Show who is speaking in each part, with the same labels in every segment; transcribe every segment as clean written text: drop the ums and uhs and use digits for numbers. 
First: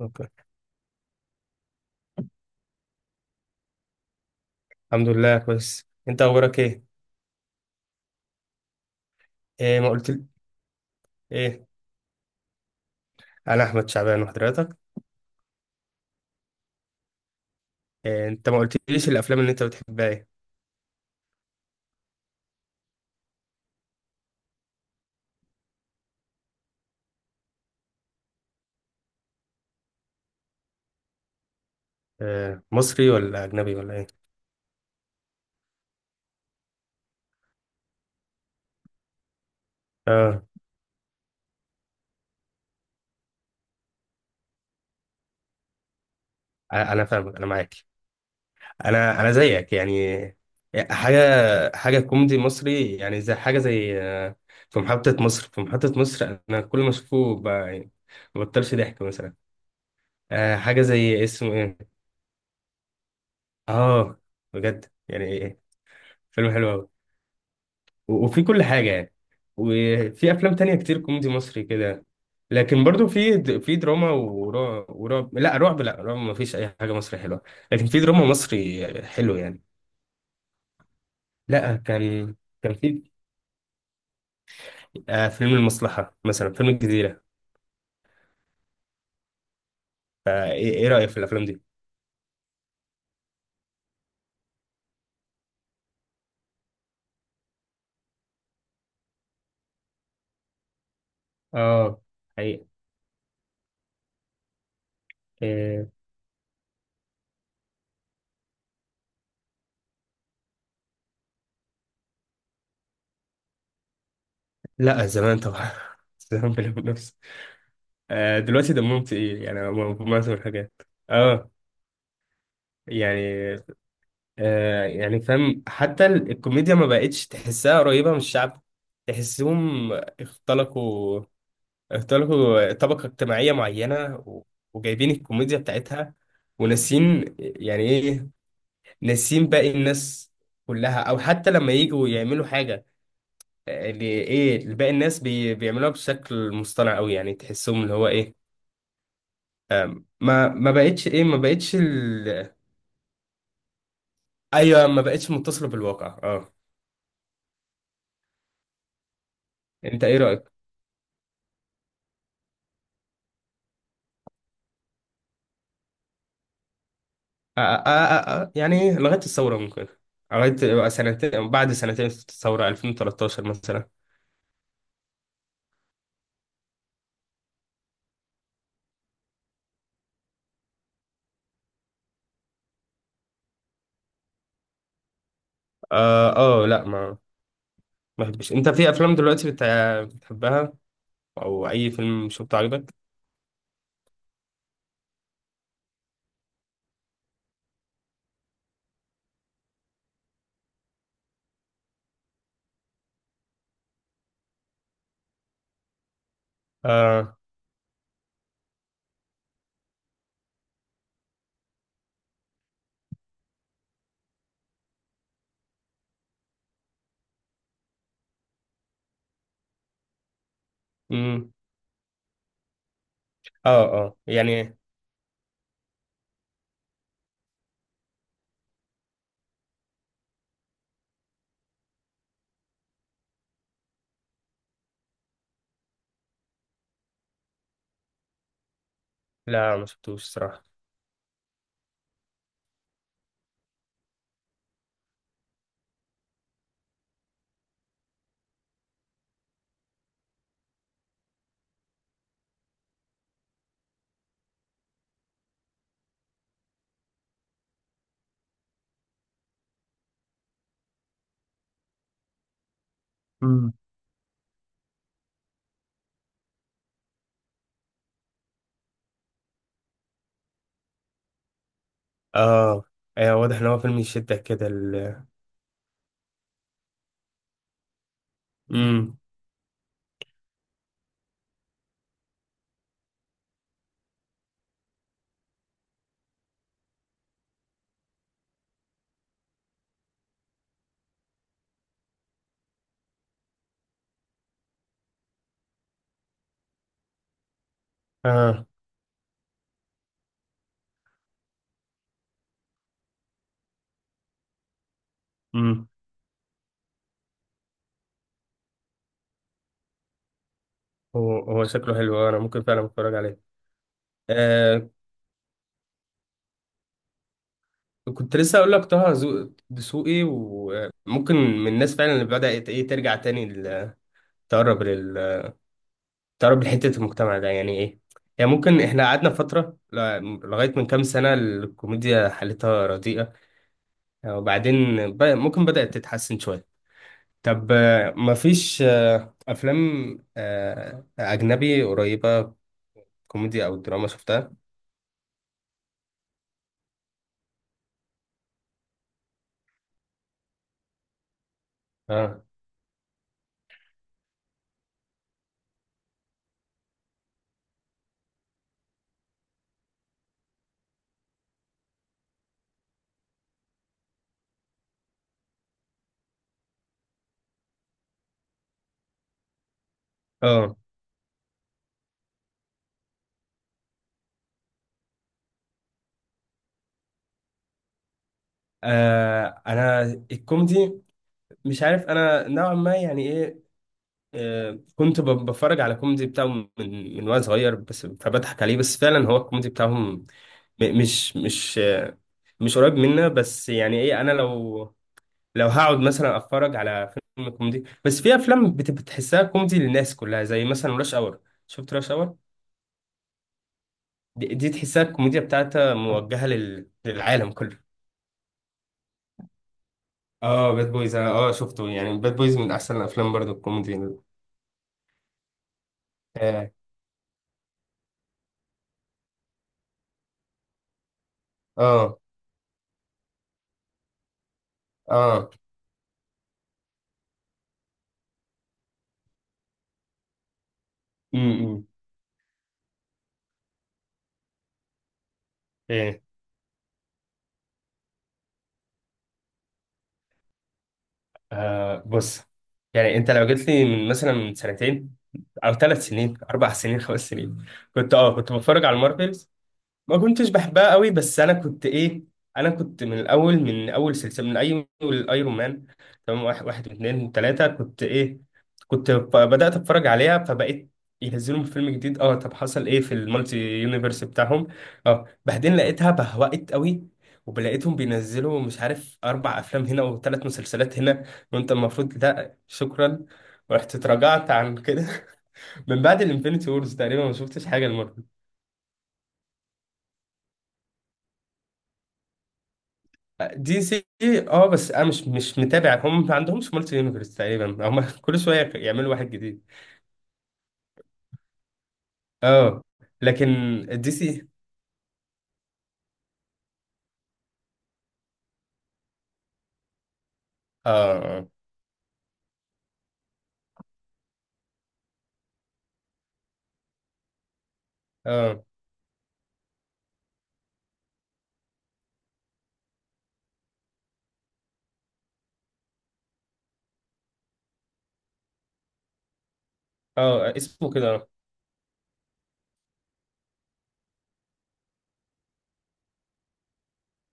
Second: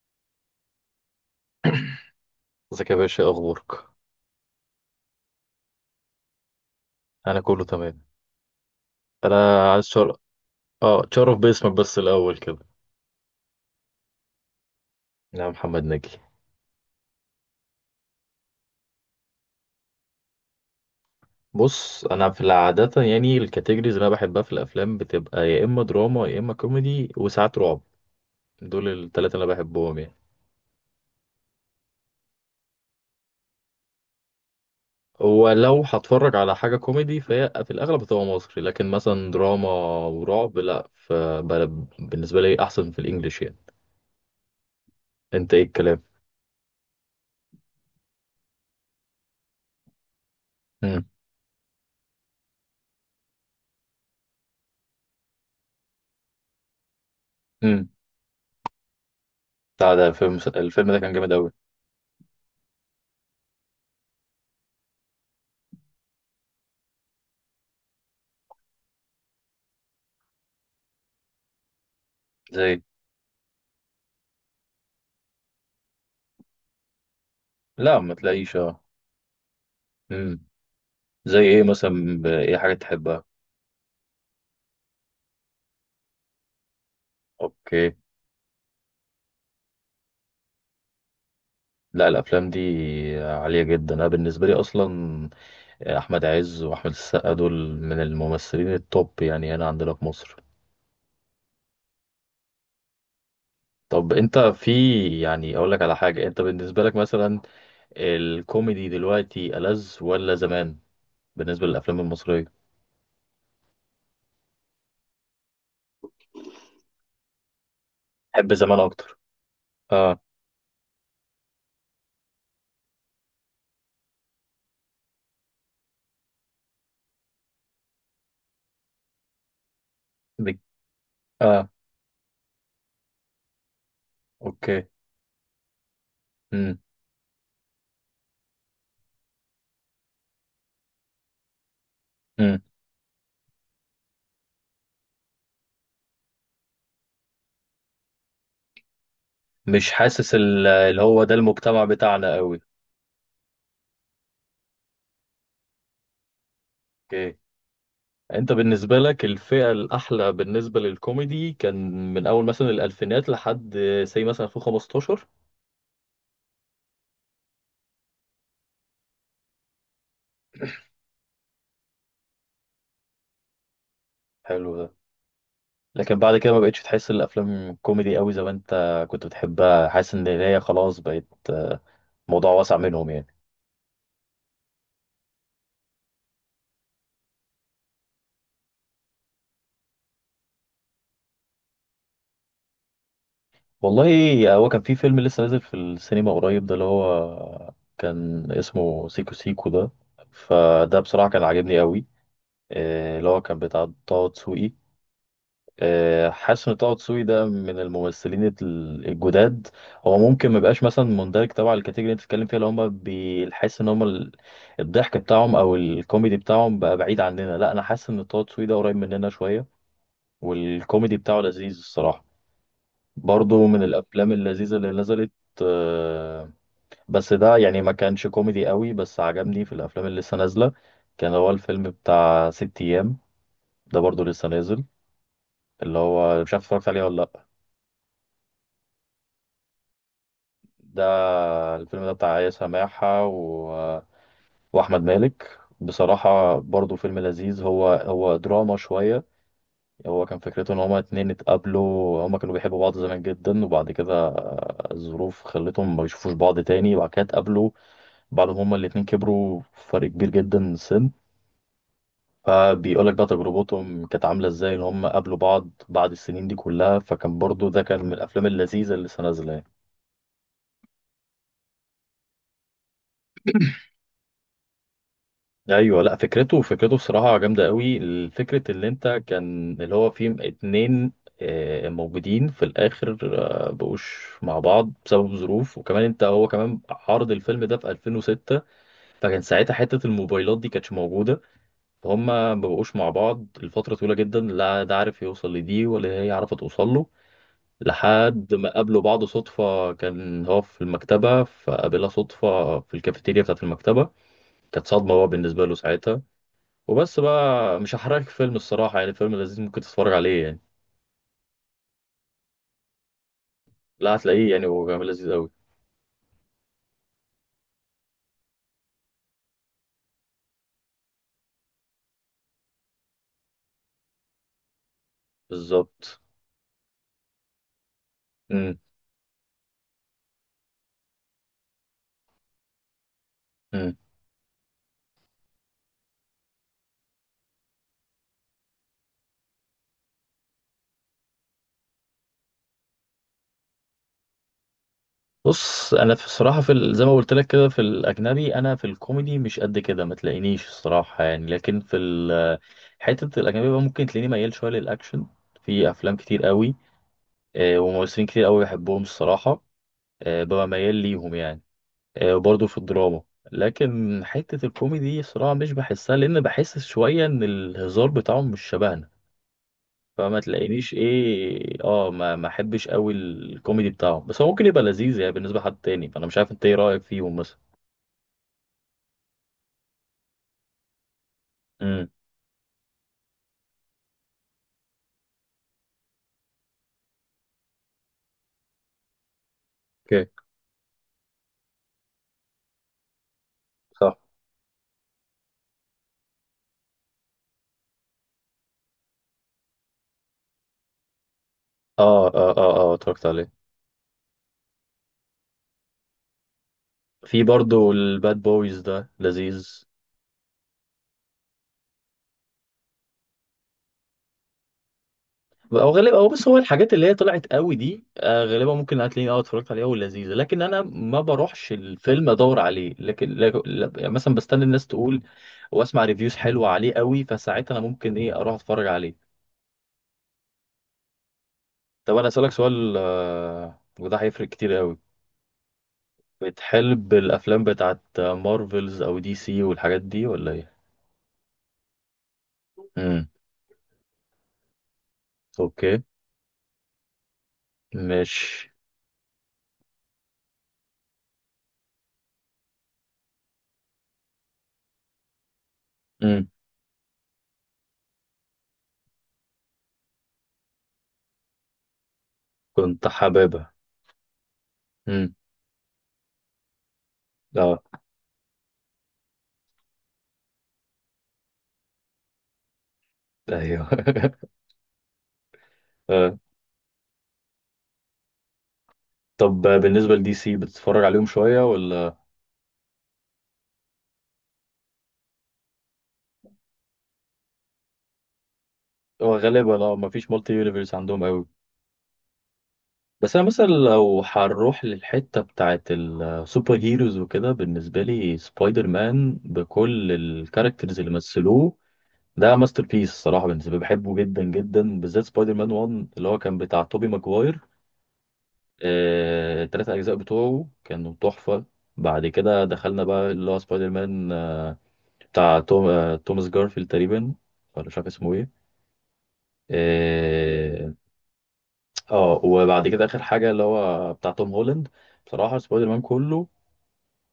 Speaker 1: اوكي.
Speaker 2: ازيك يا باشا؟ إيه اخبارك؟
Speaker 1: الحمد لله، كويس. انت اخبارك ايه؟
Speaker 2: انا كله تمام. انا
Speaker 1: ايه،
Speaker 2: عايز
Speaker 1: ما قلت؟
Speaker 2: اه، تشرف
Speaker 1: ايه،
Speaker 2: باسمك بس الاول كده.
Speaker 1: انا احمد شعبان، وحضرتك؟
Speaker 2: انا محمد ناجي.
Speaker 1: إيه، انت ما قلتليش الافلام اللي انت بتحبها ايه؟
Speaker 2: بص، انا في العادة يعني الكاتيجوريز اللي انا بحبها في الافلام بتبقى يا اما دراما يا اما كوميدي وساعات رعب. دول الثلاثه اللي انا بحبهم يعني.
Speaker 1: آه، مصري ولا اجنبي ولا ايه؟
Speaker 2: ولو هتفرج على حاجة كوميدي فهي في الأغلب بتبقى مصري، لكن مثلا دراما
Speaker 1: اه،
Speaker 2: ورعب لأ، بالنسبة لي أحسن في الإنجليش يعني. أنت إيه الكلام؟
Speaker 1: انا فاهمك، انا معاك. انا زيك يعني. إيه،
Speaker 2: امم.
Speaker 1: حاجه كوميدي مصري، يعني زي حاجه، زي في محطه مصر، انا كل ما اشوفه
Speaker 2: امم.
Speaker 1: يعني ما بطلش ضحك مثلا.
Speaker 2: بتاع ده الفيلم،
Speaker 1: آه، حاجه
Speaker 2: الفيلم ده كان
Speaker 1: زي،
Speaker 2: جامد أوي.
Speaker 1: اسمه ايه؟ اه، بجد، يعني إيه؟ فيلم حلو أوي. وفي كل حاجة يعني. وفي أفلام تانية كتير كوميدي مصري كده.
Speaker 2: زي.
Speaker 1: لكن برضو في في دراما ورعب، لا، رعب ما فيش أي حاجة مصري حلوة. لكن
Speaker 2: لا
Speaker 1: في
Speaker 2: ما
Speaker 1: دراما
Speaker 2: تلاقيش.
Speaker 1: مصري حلو يعني.
Speaker 2: اه. زي ايه
Speaker 1: لا،
Speaker 2: مثلا؟
Speaker 1: كان،
Speaker 2: ايه حاجة
Speaker 1: كان في
Speaker 2: تحبها؟
Speaker 1: آه، فيلم المصلحة مثلا، فيلم الجزيرة.
Speaker 2: اوكي.
Speaker 1: فإيه، إيه رأيك في الأفلام دي؟
Speaker 2: لا الافلام دي عالية جدا. انا بالنسبة لي اصلا، احمد عز واحمد السقا دول من الممثلين التوب يعني هنا عندنا في مصر.
Speaker 1: اه، حقيقة.
Speaker 2: طب انت في، يعني اقول لك
Speaker 1: آه،
Speaker 2: على حاجة، انت بالنسبة لك مثلا الكوميدي دلوقتي ألذ ولا زمان؟ بالنسبة للافلام المصرية.
Speaker 1: لا، زمان طبعا. زمان بلا منافسة. آه،
Speaker 2: تحب
Speaker 1: دلوقتي
Speaker 2: زمان
Speaker 1: دمهم
Speaker 2: اكتر؟
Speaker 1: تقيل، يعني
Speaker 2: اه.
Speaker 1: معظم الحاجات. اه، يعني، يعني فاهم. حتى الكوميديا ما بقتش تحسها قريبة من الشعب. تحسهم
Speaker 2: بك...
Speaker 1: اختلقوا،
Speaker 2: اه.
Speaker 1: اختلقوا طبقة اجتماعية معينة
Speaker 2: اوكي.
Speaker 1: وجايبين الكوميديا بتاعتها،
Speaker 2: امم.
Speaker 1: وناسين، يعني ايه، ناسين باقي الناس كلها، او حتى لما يجوا يعملوا
Speaker 2: امم.
Speaker 1: حاجة، اللي ايه، اللي باقي الناس بيعملوها بشكل مصطنع قوي. يعني تحسهم اللي هو ايه؟
Speaker 2: مش حاسس
Speaker 1: ما ما
Speaker 2: اللي
Speaker 1: بقتش
Speaker 2: هو
Speaker 1: ايه،
Speaker 2: ده
Speaker 1: ما بقتش
Speaker 2: المجتمع بتاعنا قوي.
Speaker 1: ايوه، ما بقتش متصلة بالواقع. اه،
Speaker 2: اوكي. انت بالنسبة لك الفئة
Speaker 1: انت ايه
Speaker 2: الأحلى
Speaker 1: رأيك؟
Speaker 2: بالنسبة للكوميدي كان من أول مثلا الألفينات لحد سي مثلا 2015؟
Speaker 1: آه، آه، آه، يعني لغاية الثورة ممكن. لغاية سنتين، بعد سنتين الثورة 2013 مثلا.
Speaker 2: حلو ده. لكن بعد كده ما بقتش تحس الأفلام كوميدي قوي زي ما انت كنت بتحبها؟ حاسس إن هي خلاص بقت موضوع واسع منهم يعني.
Speaker 1: اه، آه، لا، ما بحبش. انت في افلام دلوقتي بتحبها؟ او اي فيلم شفته عجبك؟
Speaker 2: والله هو كان في فيلم لسه نازل في السينما قريب ده، اللي هو كان اسمه سيكو سيكو ده. فده بصراحة كان عاجبني قوي. اللي هو كان بتاع طه دسوقي. حاسس ان طه دسوقي
Speaker 1: اه،
Speaker 2: ده من الممثلين الجداد. هو ممكن ما يبقاش مثلا مندرج تبع الكاتيجوري اللي انت بتتكلم فيها، اللي هم بيحس ان هم الضحك بتاعهم او الكوميدي بتاعهم بقى بعيد عننا. لا انا حاسس ان طه دسوقي ده قريب مننا شويه، والكوميدي بتاعه
Speaker 1: امم،
Speaker 2: لذيذ الصراحه. برضه من
Speaker 1: اه، اه،
Speaker 2: الافلام اللذيذه
Speaker 1: يعني
Speaker 2: اللي نزلت. آه، بس ده يعني ما كانش كوميدي قوي. بس عجبني في الافلام اللي لسه نازله كان هو الفيلم بتاع ست ايام. ده برضه لسه نازل. اللي هو مش عارف اتفرجت عليه ولا لا؟
Speaker 1: لا، ما شفتوش صراحة.
Speaker 2: ده الفيلم ده بتاع آية سماحة و... وأحمد مالك. بصراحة برضو فيلم لذيذ. هو هو دراما شوية. هو كان فكرته إن هما اتنين اتقابلوا، هما كانوا بيحبوا بعض زمان جدا، وبعد كده الظروف خلتهم ما يشوفوش بعض تاني، وبعد كده اتقابلوا بعد ما هما الاتنين كبروا فرق كبير جدا سن. فبيقولك بقى
Speaker 1: امم.
Speaker 2: تجربتهم كانت عاملة ازاي إن هما قابلوا بعض بعد السنين دي كلها. فكان برضو ده كان من الأفلام اللذيذة اللي لسه نازلة يعني.
Speaker 1: اه، ايوه، واضح ان هو فيلم يشدك كده ال.
Speaker 2: ايوه. لا فكرته، فكرته بصراحه جامده قوي. الفكره اللي انت
Speaker 1: امم.
Speaker 2: كان اللي هو فيه اتنين موجودين في الاخر بقوش مع بعض بسبب ظروف. وكمان انت هو كمان عرض الفيلم ده في 2006، فكان ساعتها حته الموبايلات دي كانتش موجوده، فهم ما بقوش مع بعض لفتره طويله جدا. لا ده عارف يوصل لدي، ولا هي عارفه توصل له، لحد
Speaker 1: اه،
Speaker 2: ما قابلوا بعض صدفه. كان هو في المكتبه فقابلها صدفه في الكافيتيريا بتاعت المكتبه. كانت صدمه هو بالنسبه له
Speaker 1: امم.
Speaker 2: ساعتها. وبس بقى، مش هحرقلك فيلم. الصراحة يعني فيلم لذيذ، ممكن تتفرج عليه يعني.
Speaker 1: هو شكله حلو، انا ممكن فعلا اتفرج
Speaker 2: لا هتلاقيه يعني هو
Speaker 1: عليه.
Speaker 2: كمان لذيذ قوي.
Speaker 1: كنت لسه اقول لك طه دسوقي، وممكن من الناس فعلا اللي بدأت، ايه، إيه، ترجع تاني تقرب لل،
Speaker 2: بالظبط.
Speaker 1: تقرب لحتة المجتمع ده، يعني ايه. يعني
Speaker 2: امم.
Speaker 1: ممكن احنا قعدنا فترة لغاية من كام سنة الكوميديا حالتها رديئة.
Speaker 2: امم.
Speaker 1: وبعدين، ممكن بدأت تتحسن شوية. طب، مفيش أفلام أجنبي قريبة كوميديا أو دراما شفتها؟
Speaker 2: بص انا في الصراحة في زي ما قلت لك كده، في الاجنبي انا في الكوميدي مش قد كده، ما تلاقينيش الصراحة يعني. لكن في
Speaker 1: اه،
Speaker 2: حتة الاجنبي بقى ممكن تلاقيني ميال شوية للاكشن. في افلام كتير قوي، وممثلين كتير قوي بحبهم الصراحة. ببقى ميال ليهم يعني. برضه في الدراما. لكن حتة الكوميدي صراحة مش بحسها، لأن بحس شوية إن الهزار بتاعهم مش شبهنا. فما
Speaker 1: اه.
Speaker 2: تلاقينيش إيه، ما أحبش أوي الكوميدي بتاعهم. بس هو ممكن يبقى لذيذ يعني بالنسبة لحد تاني، فأنا مش عارف أنت إيه رأيك فيهم مثلا.
Speaker 1: آه، انا الكوميدي، مش عارف،
Speaker 2: امم.
Speaker 1: انا نوعا ما يعني إيه. كنت بتفرج على كوميدي بتاعهم من وانا صغير، بس فبضحك عليه. بس فعلا هو الكوميدي بتاعهم
Speaker 2: اوكي.
Speaker 1: مش مش قريب منا. بس يعني
Speaker 2: صح.
Speaker 1: ايه، انا لو، لو هقعد مثلا اتفرج على فيلم كوميدي، بس في افلام بتحسها كوميدي للناس كلها، زي مثلا راش اور. شفت راش
Speaker 2: آه
Speaker 1: اور؟
Speaker 2: آه آه آه، اتفرجت عليه.
Speaker 1: دي تحسها الكوميديا بتاعتها موجهة
Speaker 2: في
Speaker 1: للعالم كله.
Speaker 2: برضه الباد بويز ده لذيذ.
Speaker 1: اه، باد بويز، انا اه شفته. يعني باد بويز من احسن الافلام برضو الكوميدي.
Speaker 2: او غالبا، او بص هو
Speaker 1: اه،
Speaker 2: الحاجات اللي هي طلعت قوي دي غالبا ممكن هتلاقيني اه اتفرجت عليها ولذيذه. لكن انا ما بروحش
Speaker 1: اه،
Speaker 2: الفيلم ادور عليه، لكن يعني مثلا بستنى الناس تقول
Speaker 1: اه.
Speaker 2: واسمع ريفيوز حلوه عليه قوي، فساعتها انا ممكن ايه اروح اتفرج عليه.
Speaker 1: امم.
Speaker 2: طب انا اسالك سؤال، وده هيفرق كتير قوي، بتحب الافلام بتاعت مارفلز او دي سي والحاجات دي ولا ايه؟
Speaker 1: آه، بص. يعني
Speaker 2: امم.
Speaker 1: انت لو جيت لي من مثلا، من سنتين، او
Speaker 2: اوكي.
Speaker 1: ثلاث سنين، اربع سنين، خمس سنين، كنت،
Speaker 2: مش.
Speaker 1: اه، كنت بتفرج على المارفل. ما كنتش بحبها قوي، بس انا كنت ايه، انا كنت من الاول، من اول سلسله، من اي الايرون مان، تمام.
Speaker 2: امم.
Speaker 1: واحد، واحد واثنين ثلاثه، كنت ايه، كنت بدات اتفرج عليها. فبقيت ينزلوا فيلم جديد، اه، طب حصل ايه
Speaker 2: كنت
Speaker 1: في المالتي
Speaker 2: حاببها.
Speaker 1: يونيفرس بتاعهم؟ اه،
Speaker 2: امم.
Speaker 1: بعدين لقيتها بهوقت قوي.
Speaker 2: اه.
Speaker 1: وبلاقيتهم بينزلوا، مش عارف، اربع افلام هنا وثلاث مسلسلات هنا، وانت المفروض، لا شكرا.
Speaker 2: ايوه.
Speaker 1: ورحت اتراجعت عن كده. من بعد الانفينيتي وورز تقريبا ما شفتش حاجه.
Speaker 2: طب بالنسبة لدي سي بتتفرج عليهم شوية ولا؟
Speaker 1: دي سي إيه؟ اه، بس انا مش متابع. هم ما عندهمش مالتي يونيفرس تقريبا. هم كل شويه يعملوا واحد
Speaker 2: هو
Speaker 1: جديد.
Speaker 2: غالبا اه مفيش مالتي يونيفرس عندهم قوي.
Speaker 1: اه،
Speaker 2: بس انا
Speaker 1: لكن
Speaker 2: مثلا
Speaker 1: الدي
Speaker 2: لو
Speaker 1: سي،
Speaker 2: هنروح للحتة بتاعت السوبر هيروز وكده، بالنسبة لي سبايدر مان بكل الكاركترز اللي
Speaker 1: اه،
Speaker 2: مثلوه ده ماستر بيس الصراحة. بالنسبة لي بحبه جدا جدا، بالذات سبايدر مان 1 اللي هو كان بتاع توبي ماجواير.
Speaker 1: اه،
Speaker 2: التلات أجزاء بتوعه كانوا تحفة. بعد كده دخلنا بقى اللي هو سبايدر مان بتاع توماس جارفيلد تقريبا، ولا مش عارف اسمه إيه.
Speaker 1: اه، اسمه
Speaker 2: اه.
Speaker 1: كده، اه.
Speaker 2: وبعد كده اخر حاجه اللي هو بتاع توم هولاند. بصراحه سبايدر مان كله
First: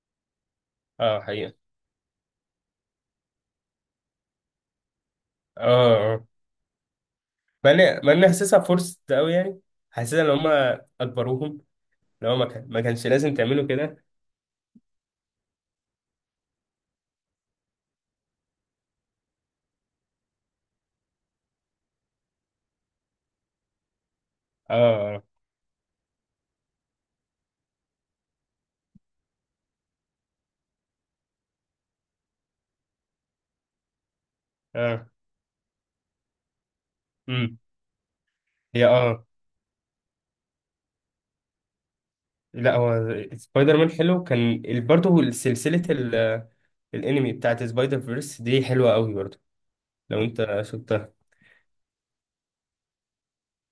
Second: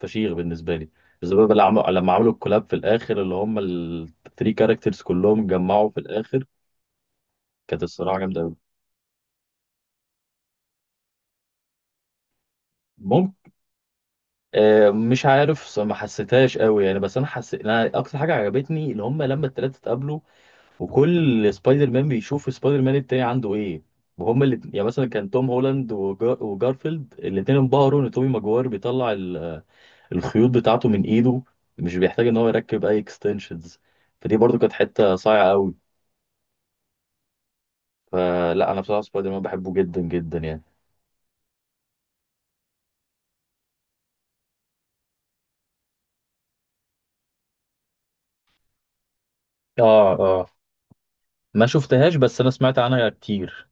Speaker 2: فشيخ بالنسبه لي،
Speaker 1: آه،
Speaker 2: بالذات
Speaker 1: حقيقه.
Speaker 2: بقى لما عملوا الكولاب في الاخر، اللي هم الثري كاركترز كلهم اتجمعوا في
Speaker 1: اه، اه،
Speaker 2: الاخر.
Speaker 1: مع
Speaker 2: كانت
Speaker 1: اني مع
Speaker 2: الصراحه
Speaker 1: اني
Speaker 2: جامده قوي.
Speaker 1: حاسسها فرصه قوي يعني. حاسسها ان هم اجبروهم. لو ما كانش لازم
Speaker 2: ممكن.
Speaker 1: تعملوا كده.
Speaker 2: آه مش عارف، ما حسيتهاش قوي يعني. بس انا حسيت انا اكتر حاجه عجبتني اللي هم لما الثلاثه اتقابلوا وكل سبايدر مان بيشوف سبايدر مان التاني عنده ايه. وهم اللي يعني مثلا
Speaker 1: اه،
Speaker 2: كان توم هولاند وجارفيلد الاثنين انبهروا ان تومي ماجوار بيطلع الخيوط بتاعته من ايده، مش بيحتاج ان هو يركب اي اكستنشنز. فدي برضو كانت
Speaker 1: اه،
Speaker 2: حته صايعه قوي.
Speaker 1: امم.
Speaker 2: فلا انا
Speaker 1: هي
Speaker 2: بصراحه
Speaker 1: اه،
Speaker 2: سبايدر مان بحبه جدا جدا يعني.
Speaker 1: لا، هو سبايدر مان حلو كان. برضه سلسله الانمي بتاعت سبايدر فيرس دي حلوه قوي برضه،
Speaker 2: اه.
Speaker 1: لو
Speaker 2: اه
Speaker 1: انت شفتها.
Speaker 2: ما شفتهاش، بس انا سمعت عنها كتير.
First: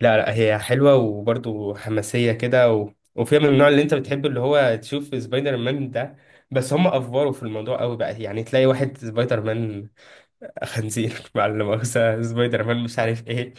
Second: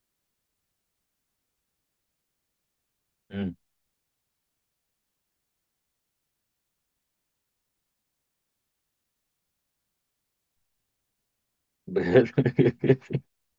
Speaker 1: لا، لا، هي حلوة وبرضه حماسية كده. وفيها من
Speaker 2: مم.
Speaker 1: النوع اللي انت بتحبه، اللي هو تشوف سبايدر مان ده. بس هم افوروا في الموضوع قوي بقى، يعني تلاقي واحد سبايدر مان خنزير، مع لا مؤاخذة، سبايدر مان مش عارف ايه،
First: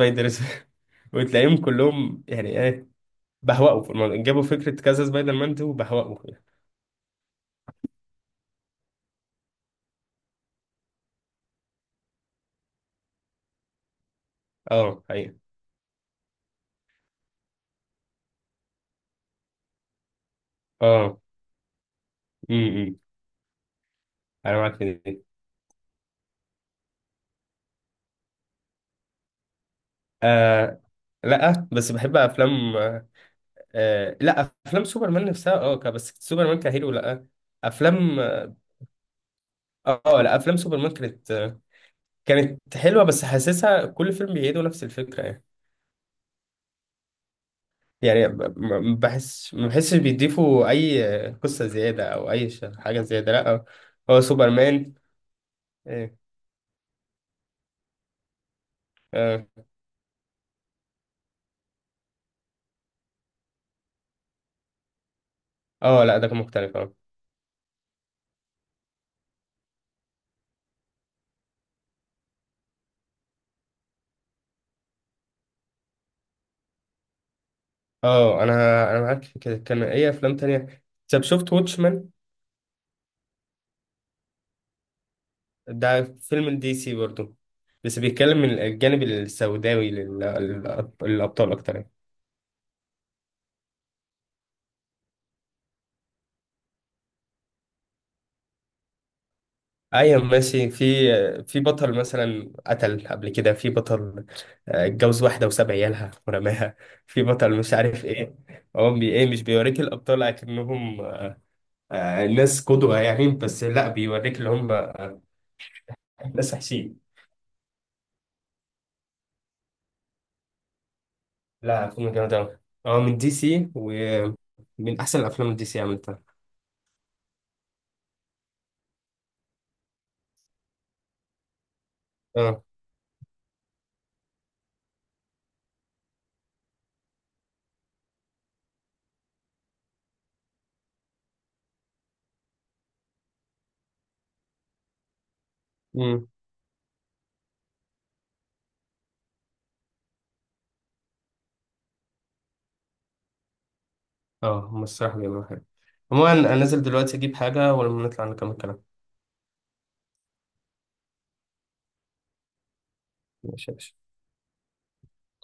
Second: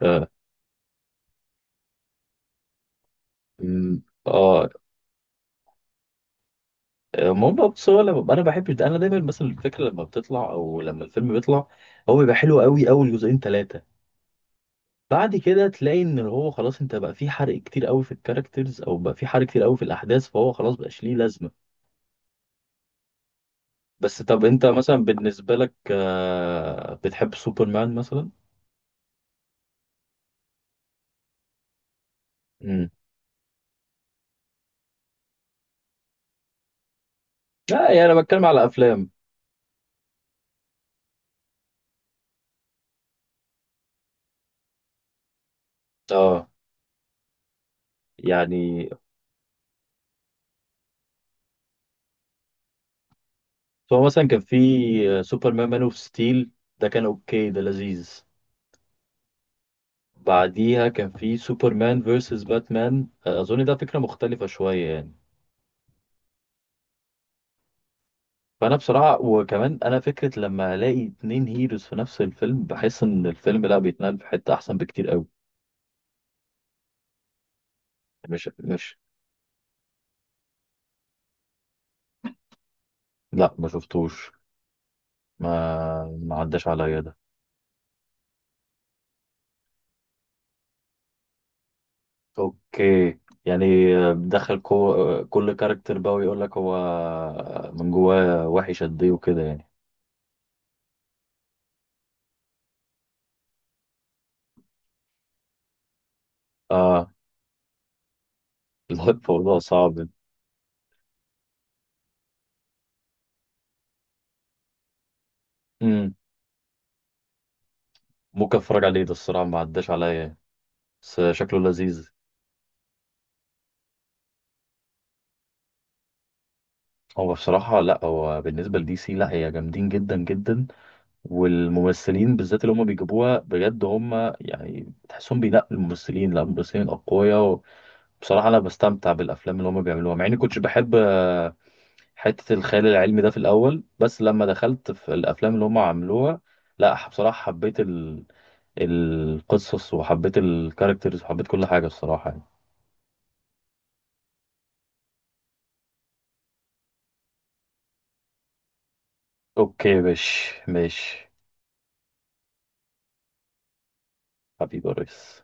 Speaker 2: اه.
Speaker 1: س- وتلاقيهم كلهم، يعني ايه، بهوأوا في
Speaker 2: مم.
Speaker 1: الموضوع. جابوا
Speaker 2: آه.
Speaker 1: فكرة كذا سبايدر مان دي وبهوأوا فيها.
Speaker 2: المهم بس هو لما انا بحب ده، انا دايما مثلا الفكره لما بتطلع او لما الفيلم بيطلع هو بيبقى حلو قوي اول جزئين ثلاثه.
Speaker 1: اه،
Speaker 2: بعد
Speaker 1: حقيقة.
Speaker 2: كده تلاقي ان هو خلاص، انت بقى في حرق كتير قوي في الكاركترز او بقى في حرق كتير قوي في الاحداث، فهو خلاص بقاش ليه
Speaker 1: اه،
Speaker 2: لازمه.
Speaker 1: امم،
Speaker 2: بس طب
Speaker 1: انا
Speaker 2: انت
Speaker 1: معاك في
Speaker 2: مثلا
Speaker 1: دي.
Speaker 2: بالنسبة لك، بتحب سوبرمان مثلا؟
Speaker 1: آه، لا بس بحب افلام.
Speaker 2: امم.
Speaker 1: آه، لا، افلام سوبرمان نفسها اه بس سوبرمان كهيرو لا.
Speaker 2: لا يعني انا
Speaker 1: افلام
Speaker 2: بتكلم
Speaker 1: اه،
Speaker 2: على افلام.
Speaker 1: آه، لا، افلام سوبرمان كانت، كانت حلوه. بس حاسسها كل فيلم بيعيدوا نفس الفكره يعني.
Speaker 2: اه.
Speaker 1: يعني
Speaker 2: يعني
Speaker 1: ما بحسش بيضيفوا اي قصه زياده، او اي حاجه زياده، لا.
Speaker 2: فهو
Speaker 1: هو
Speaker 2: مثلا كان في
Speaker 1: سوبرمان
Speaker 2: سوبرمان مان اوف
Speaker 1: إيه.
Speaker 2: ستيل. ده كان اوكي، ده لذيذ.
Speaker 1: اه،
Speaker 2: بعديها كان في سوبرمان فيرسس باتمان. اظن ده فكرة مختلفة شوية يعني.
Speaker 1: اه، لا، ده كان مختلف. اه،
Speaker 2: فانا بصراحة، وكمان انا فكرة لما الاقي اتنين هيروز في نفس الفيلم بحس ان الفيلم لا بيتنقل في حتة احسن بكتير قوي.
Speaker 1: اه
Speaker 2: مش.
Speaker 1: انا
Speaker 2: مش.
Speaker 1: انا معاك في كده. كان ايه افلام تانية؟ طب شفت واتشمان؟
Speaker 2: لا ما شفتوش.
Speaker 1: ده
Speaker 2: ما
Speaker 1: فيلم
Speaker 2: عداش
Speaker 1: دي سي
Speaker 2: عليا ده.
Speaker 1: برضه، بس بيتكلم من الجانب السوداوي للأبطال أكتر يعني.
Speaker 2: اوكي. يعني بتدخل كو... آه، كل كاركتر بقى ويقول لك هو من جواه وحش قد ايه وكده يعني.
Speaker 1: أيوة، ماشي، في، في بطل مثلا قتل قبل كده، في بطل اتجوز واحدة وساب عيالها ورماها،
Speaker 2: اه.
Speaker 1: في بطل مش عارف إيه. هو بي
Speaker 2: لا
Speaker 1: إيه مش
Speaker 2: الموضوع
Speaker 1: بيوريك
Speaker 2: صعب.
Speaker 1: الأبطال أكنهم ناس قدوة يعني، بس لا، بيوريك اللي هم
Speaker 2: امم.
Speaker 1: ناس وحشين.
Speaker 2: ممكن اتفرج عليه ده الصراحه، ما عداش عليا يعني. بس شكله
Speaker 1: لا، فيلم
Speaker 2: لذيذ.
Speaker 1: جامد أوي. هو من دي سي ومن أحسن الأفلام اللي دي سي عملتها.
Speaker 2: هو بصراحه، لا هو بالنسبه لدي سي لا هي جامدين جدا جدا، والممثلين
Speaker 1: اه،
Speaker 2: بالذات اللي هم بيجيبوها بجد هم، يعني تحسهم بينقوا الممثلين. لا الممثلين اقوياء. بصراحه انا بستمتع بالافلام اللي هم بيعملوها، مع اني كنتش بحب حتة الخيال العلمي ده في الأول. بس لما دخلت في الأفلام اللي هم عملوها، لا بصراحة حبيت ال... القصص وحبيت الكاركترز وحبيت كل حاجة الصراحة يعني.
Speaker 1: اه. هم الصراحة بيعملوا حاجة. عموما أنا نازل دلوقتي أجيب حاجة، ولما نطلع نكمل كلام.
Speaker 2: أوكي ماشي ماشي.
Speaker 1: ماشي يا باشا.
Speaker 2: حبيبي يا ريس.